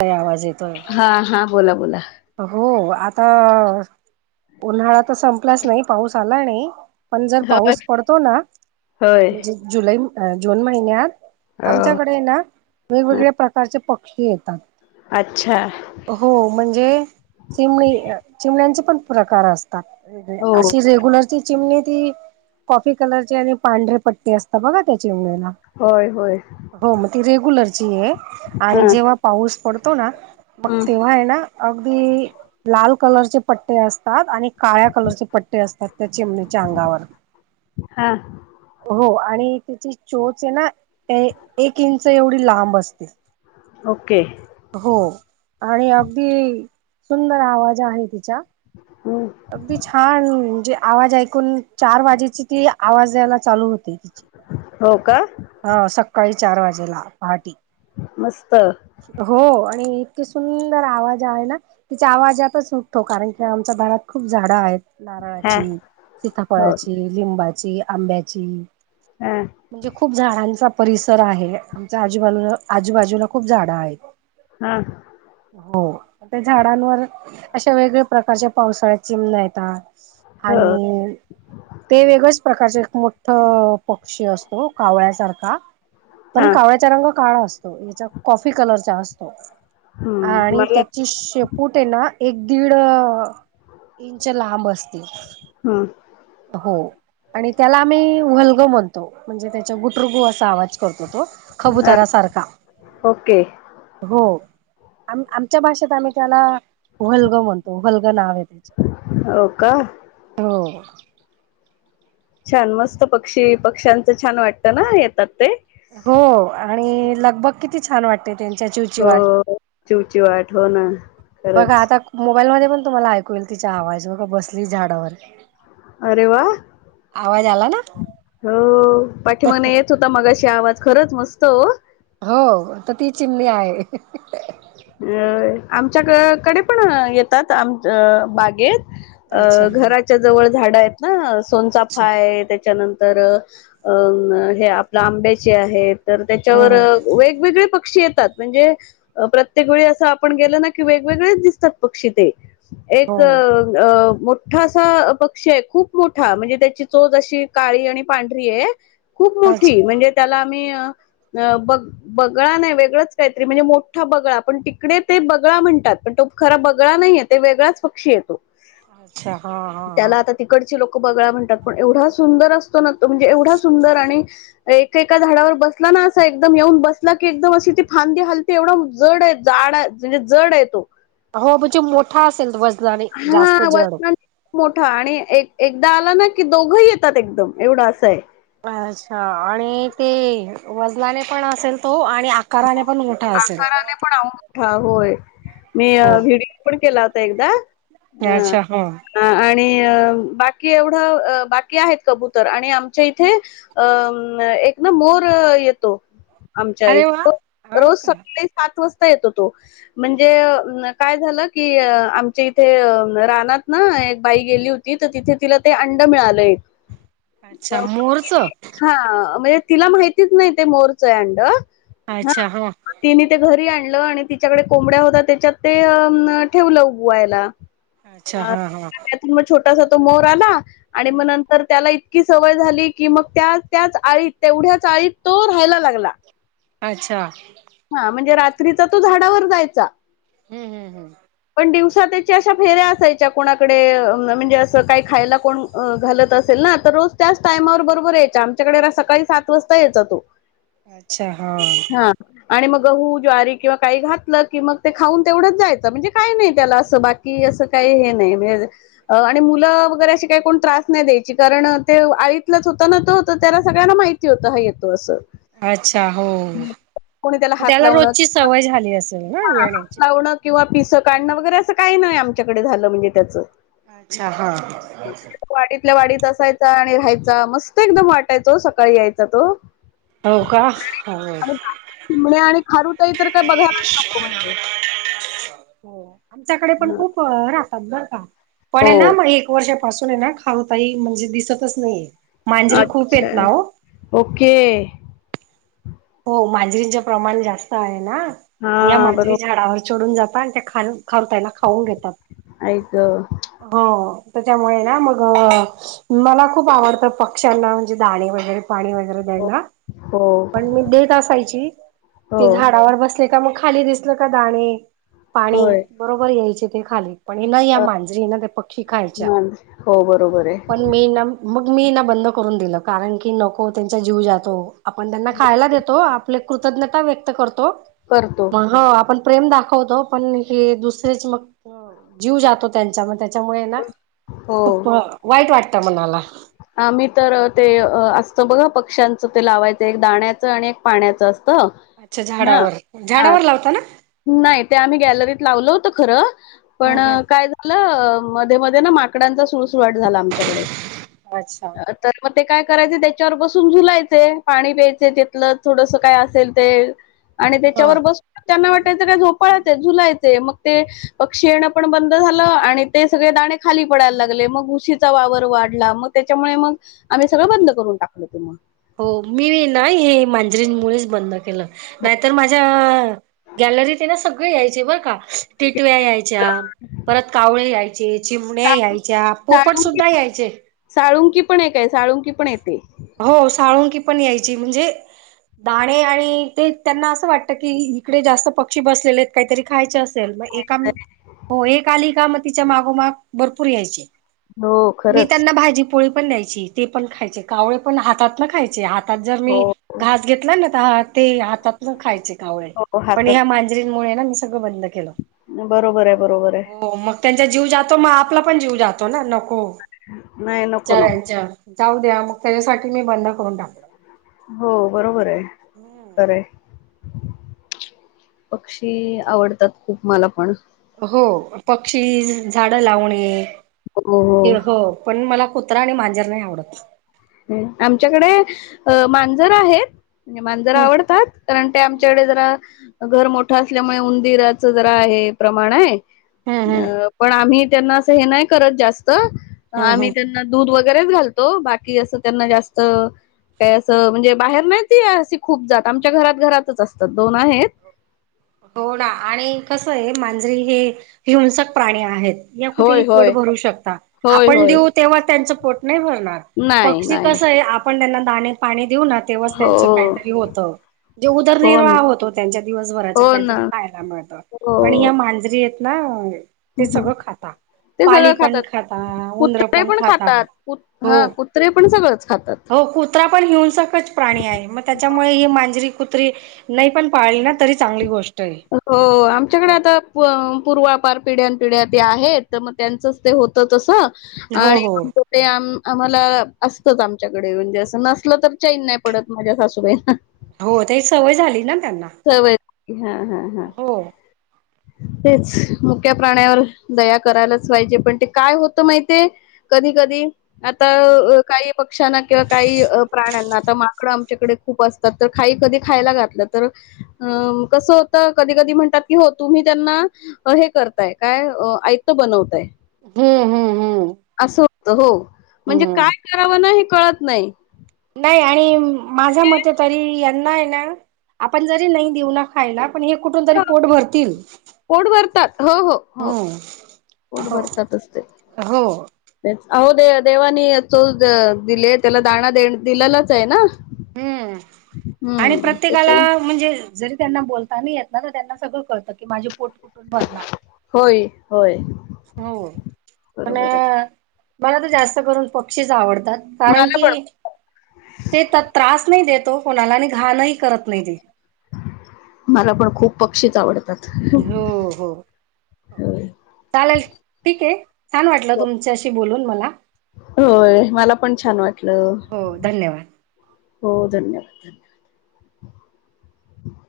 काय आवाज येतोय हा हा बोला बोला हो आता उन्हाळा तर संपलाच नाही पाऊस आला नाही पण जर होय पाऊस पडतो ना होय म्हणजे जुलै जून महिन्यात हो आमच्याकडे ना वेगवेगळ्या प्रकारचे पक्षी येतात अच्छा हो म्हणजे चिमणी चिमण्यांचे पण पुकार असत हो. अशी रेग्युलरची चिमणी ती कॉफी कलरची आणि पांढरे पट्टी असतात बघा त्या चिमणीला हो हो मग ती रेग्युलरची आहे हा आणि जेव्हा पाऊस पडतो ना मग तेव्हा आहे ना लाल कलरचे पट्टे असतात काळ्या कलरचे पट्टे असतात त्या चिमणीच्या अंगावर हा हो आणि त्याची चोच आहे ना एक इंच एवढी लांब असते ओके हो आणि अगदी सुंदर आवाज आहे तिचा अगदी छान म्हणजे आवाज ऐकून चार वाजेची ती आवाज द्यायला चालू होती हो का हा सकाळी चार वाजेला पहाटी मस्त हो आणि त सुंदर आवाज आहे ना तिच्या आवाजातच सुठतो कारण की आमच्या घरात खूप झाडं आहेत हा नारळाची हो सीताफळाची लिंबाची आंब्याची हा म्हणजे खूप झाडांचा परिसर आहे आमच्या आजूबाजूला आजूबाजूला खूप झाड आहेत हा हो त्या झाडांवर अशा वेगवेगळ्या प्रकारच्या पावसाळ्यात चिमन येतात हो आणि ते वेगळच प्रकारचे खूप मोठ पक्षी असतो कावळ्यासारखा हा पण कावळ्याचा रंग काळा असतो च्या हम्म आणि मला त्याची शेपूटेना एक दीड इंच लांब असतील हम हो आणि त्याला आम्ही वलग म्हणतो म्हणजे त्याचा गुटरुगू असा आवाज करतो तो हा कबुतरा सारखा ओके हो आ आमच्या भाषेत आम्ही त्याला हुहलग म्हणतो हहलग नाव येतो हो का हो छान मस्त पक्षी पक्ष्यांचं छान वाटत ना येतात ते हो आणि लगभग किती छान वाटत त्यां चची हो वाट चिवचिवाट हो ना बघा खरंच आता मोबाल म पण तुम्हाला ऐकूल तिचा आवाज बघ बसली झाडावर अरे वा आवाज आला ना हो पाठीमाने येत होता मगाशी आवाज खरच मस्त हो हो तर ती चिमणी आहे अ आमच्याकडे पण येतात आम बागेत अच्छा अ घराच्या जवळ झाडं आहेत ना सोनचाफ अच्छा आहे त्याच्यानंतर तर अं हे आपल्या आंब्याचे आहेत तर त्याच्यावर हम् हम वेगवेगळे पक्षी येतात म्हणजे प्रत्य ते वळी असं आपण गेल ना की वेगवेगळेच दिसतात पक्षी ते एक हो अ मोठाा पक्षी आहे खूप मोठा म्हणजे त्याची चोच अशी काळी आणि पांढरी आहे खूप त्याच मोठी म्हणजे त्याला बगळा नाही वेगळच काहीतरी म्हणजे मोठा बगळा पण तिकडे ते बगळा म्हणतात पण तो खरा बगळा नाहीे ते वेगळाच पक्षी येतो अच्छा हा हा हा. त्याला आता तिकडची लोक ब म्हणतात पण एवढा सुंदर असतो ना तो म्हणजे एवढा सुंदर आणि एकका झाडावर बसला एकदम येऊन बसला की एकदम अशी ती फांदीे हल एवढं जड आहे जाड म्हणजे जड य तो हो म्हणजे मोठा असेल वजनाने जास्त हा जड वजनाने मोठा आणि एक एकदा आला ना की दोघही येतात एकदम एवढं असं आहे अच्छा आणि ते वजलाने पण असेल तो आणि म आकाराने पण मोठा असेल आकाराने पण मोठा होय मी हो व्हिडिओ पण केला होता एकदा अ अच्छा हा अ आणि बाकी एवढं बाकी आहेत कबुतर आणि आमच्या इथे एक ना मोर येतो आमच्या अरे वा इथ हो रोज का. सकाळी सात वाजता येतो तो म्हणजे काय झालं की आमच्या इथे रानात ना एक बाई गेली होती तर तिथे तिला ते अं मि अच्छा मोरच म्हणजे तिला माहितीच नाही ते मोरचं अंड अच्छा हा तिने ते घरी आणि तिच्याकडे कोंबड्या होत त्याच्यात ते ठेवलं उबुवायला अच्छा अ हा हा. त्यातून मग छोटासा तो मोर आला आणि मग नंतर त्याला इतकी सवय झाली कि मग त्या त्याच आळीत तेवढ्याच आळीत तो राहायला लागला अच्छा हा म्हणजे रात्रीचा तो झाडावर जायचा हम्म हम्म हम्म दिव अश फेऱ्या असा कोकडे म्हणजे अस काही खायला घालत असेल ना तर रोज त्याच टायमावर बरोबर यायच्या आमच्याकडे सकाळी सात वाजता यायचा तो अच्छा हा हा आणि मग गहू ज्वारी किंवा काही घातलं की मग ते खाऊन तेवढंच जायचं म्हणजे काही नाही त्याला असं बाकी का नाही मु वै का त्रास नाही द्या कारण आ होता ना त होत त्याला सगळ्यांना माहिती होत ह येतो अस अच्छा हो कोणी हात त्याला लावणं रोजची किंवा सवय झाली असेल ना हा हात येण्याची लावणं किंवा पिसं काढणं वगैरे असं काही नाही आमच्याकडे झालं म्हणजे त्याचं अच्छा हा वाढतल्या वाढत असाय आणि राहायचा मस्त एकदम वाटायचो सकाळी यायचा तो हो का हो िणे आणि खारु तई तर काय बघायलाच नको म्हणजे हो आमच्याकडे पण खूप राहतात बरं का पण हो ना मग एक वर्ष पासून आहे ना खाऊताई म्हणजे दिसतच नाही. मांजरीे खूप येत अच्छा ना हो. ओके हो माजरींच प्रमाण जास्त आहे ना या हा माजरी बरोबर झाडावर चडून जाता आणि ते खारुताई खताना खाऊन घेतात ऐक गं. हो. त्याच्यामुळे ना मग मला खूप आवडतं पक्ष्यांना म्हणजे दाणे वगैरे पाणी वगैरे द्यायला. [inaudible] पण मी देत असायची हो ते झाडावर बसले, का मग खाली दिसल का दाणे पाणी होय बरोबर यायचे ते खाली. पण ह न या अ, मांजरी ना ते पक्षी खायच्या मान हो बरोबर आहे पण मी ना मग मी बंद करून दिलं कारण की नको त्यांचा जीव जातो आपण त्यांना हो खायला देतो आप कृतज्ञता व्यक्त करतो करतो आपण प्रेम दा होगो पण हे दुसरच मग जीव जातो त्यां त्यामुळे ना हो खूप वाईट वाटत मनाला. आम्ही तर ते असत बघा पक्ष्यांचं ते लावायचं एक दाण्याचं आणि एक पाण्याच अस अच्छा झाडावर झाडावर लावता ना [unintelligible] नाही ते आम्ही गॅलरीत लावल होत खरं, पण हम्म काय झालं मध्ये मध्ये ना माकडांचा सुळसुळाट झाला आमच्याकडे. हम्म अच्छा तर म ते काय करायचे त्याच्यावर बसून झुलायचे पाणी प्यायचे तेथलं थोडस काय असेल ते. आणि त्याच्यावर हा बसून त्यांना वाटायचं काय झोपाळ च झुलाय मग ते पक्षी येण पण बंद झालं आणि ते सगळे दाणे खाली पडायला लागले मग उशीचा वा वर वाढला मग त्याच्यामुळे मग आम्ही सगळं बंद करून टाकलं ते मग हो मी नाही. मांजरीमुळे बंद केलं नाहीतर, माझ्या गॅलरीत सग यायचे बर का टिटव्या यायच्या. परत कावळे यायचे, चिमण्या यायच्या, पोपट साळुंकी सुद्धा यायचे. साळुंकी पण एकये साळुंकी पण येती. हो साळुंकी पण यायची म्हणजे दाणे आणि ते त्यांना असं वाटत की इकडे जास्त पक्षी बसलेले आहेत काहीतरी खायचे अस मग ए हो एक आली का मग तिच्या मागोमाग भरपूर यायचे. हो मी खरंच. त्यांना भाजी पोळी पण द्यायची ते पण खायचे कावळे पण हात न खायचे हात हात जर हो मी घास घेतला ना तर ते हातात खायचे. हो पण हातात ह्या मांजरींमुळे ना. सगळं बंद केलं. बरोबर आहे बरोबर आहे हो मग त्यांचा जीव जातो, मग आपला पण जीव जातो ना. नाही नको नको बिचाऱ्यांच्या जाऊ द्या मग त्याच्यासाठी मी बंद करून टाक. हो बरोबर आहे. खर आहे. पक्षी आवडतात खूप मला पण हो पक्षी झाड लावणे कि हो पण मला फ कुत्रा आणि मांजर नाही आवडत. आमच्याकडे अ मांजर आहेत. म्हंजे मांजरा हम्म आवडतात कारण ते आमच्याकडे जरा घर मोठं असल्यामुळे उंदीराच जरा आहे प्रमाण आहे. हम्म हम्म पण आम्ही त्यांना अस हे नाही करत जास्त, हम्म हम्म आम्ही त्यांना दूध वगैरेच घालतो बा कि असं त्यांना जास्त काय असं म्हणजे बाहेर नाही त असे खूप जात आमच्या घरात घरातच असतात दोन आहेत. होना आणि कस आहे मांजरी हे हिंसक प्राणी आहेत या कुठेही होय पोट होय भरू शकता. होय आपण होय देऊ तेव्हा त्यांच नाही भरणार. नाही पक्षी नाही कस आहे, आपण त्यां पा देऊ ना तेव्हाच हो त्यांच काहीतरी होत ज हो ना उदरनिर्वाह होतो त्यांच्या दिवसभराच्या हो ना काहीतरी खायला मिळत पण हो ह्या मांजरी आहेत ना ते हं. सगळं खाता ते पाली सगळं पण खातात. खाता उंदर कुत्रे पण खाता खातात. कुत हो हां, कुत्रे पण सगळंच खातात. हो कुत्र पणेऊन प्राणी आहे मग त्याच्यामुळे ही मांजरी कुत्री नाही पण पाळली ना तरी चांगली गोष्ट आहे हो आमच्याकडे हो आता पूर्वा पिढ्या पिढ्या ते आहेत तर मग त्यांचच ते होत तस हो आणि हो आ ते आम्हाला असतच आमच्याकडे म्हणजे अस नसलं तर चाईन नाही पडत माझ्या सासूबाईंना हो ते एक सवय झाली ना त्यांना हा हा हा हो [inaudible] तेच मुख्या प्राण्यावर दया करायलाच पाहिजे पण ते काय होतं माहितिये कधी कधी आता काही पक्ष्यांना किंवा काही प्राण्यांना आता माकडं खप असतात खा कधी खायला घातलं तर कस होत कधी कधी म्हणतात क तुम्ही त्यांना हे करताय काय ऐतं बनवताय हम्म हम्म हम्म असं होत हो म्हणजे हम्म काय करावं ना हे कळत नाही नाही आणि माझ्या मते तरी ना आपण जरी नाही देऊ ना खायला पण हे कुठ तरी पोट भरतील पोट भरतात हो हो हो पोट भरतातचते हो अहो दे देवानी चोच दिले त्याला दाणा दे दिलेलाच आहे ना हम्म आणि हम्म त्याच्या प्रत्येकाला म्हणजे जरी त्यांना बोलता नाही येत न त्यांना सगळं कळतं की माझे पोट कुठून भरणार होय होय हो पण बरोबर आहे मला तर जास्त करून पक्षीच आवडत कारण मला पण की ते त्रास नाही देत तो कोणाला आणि घाणही करत नाही ते मला पण खूप पक्षीच आवडत हो हो होय चालेल ठीक आहे छान वाटलं तुमच्याशी बोलून मला होय मला पण छान वाटलं हो धन्यवाद हो धन्यवाद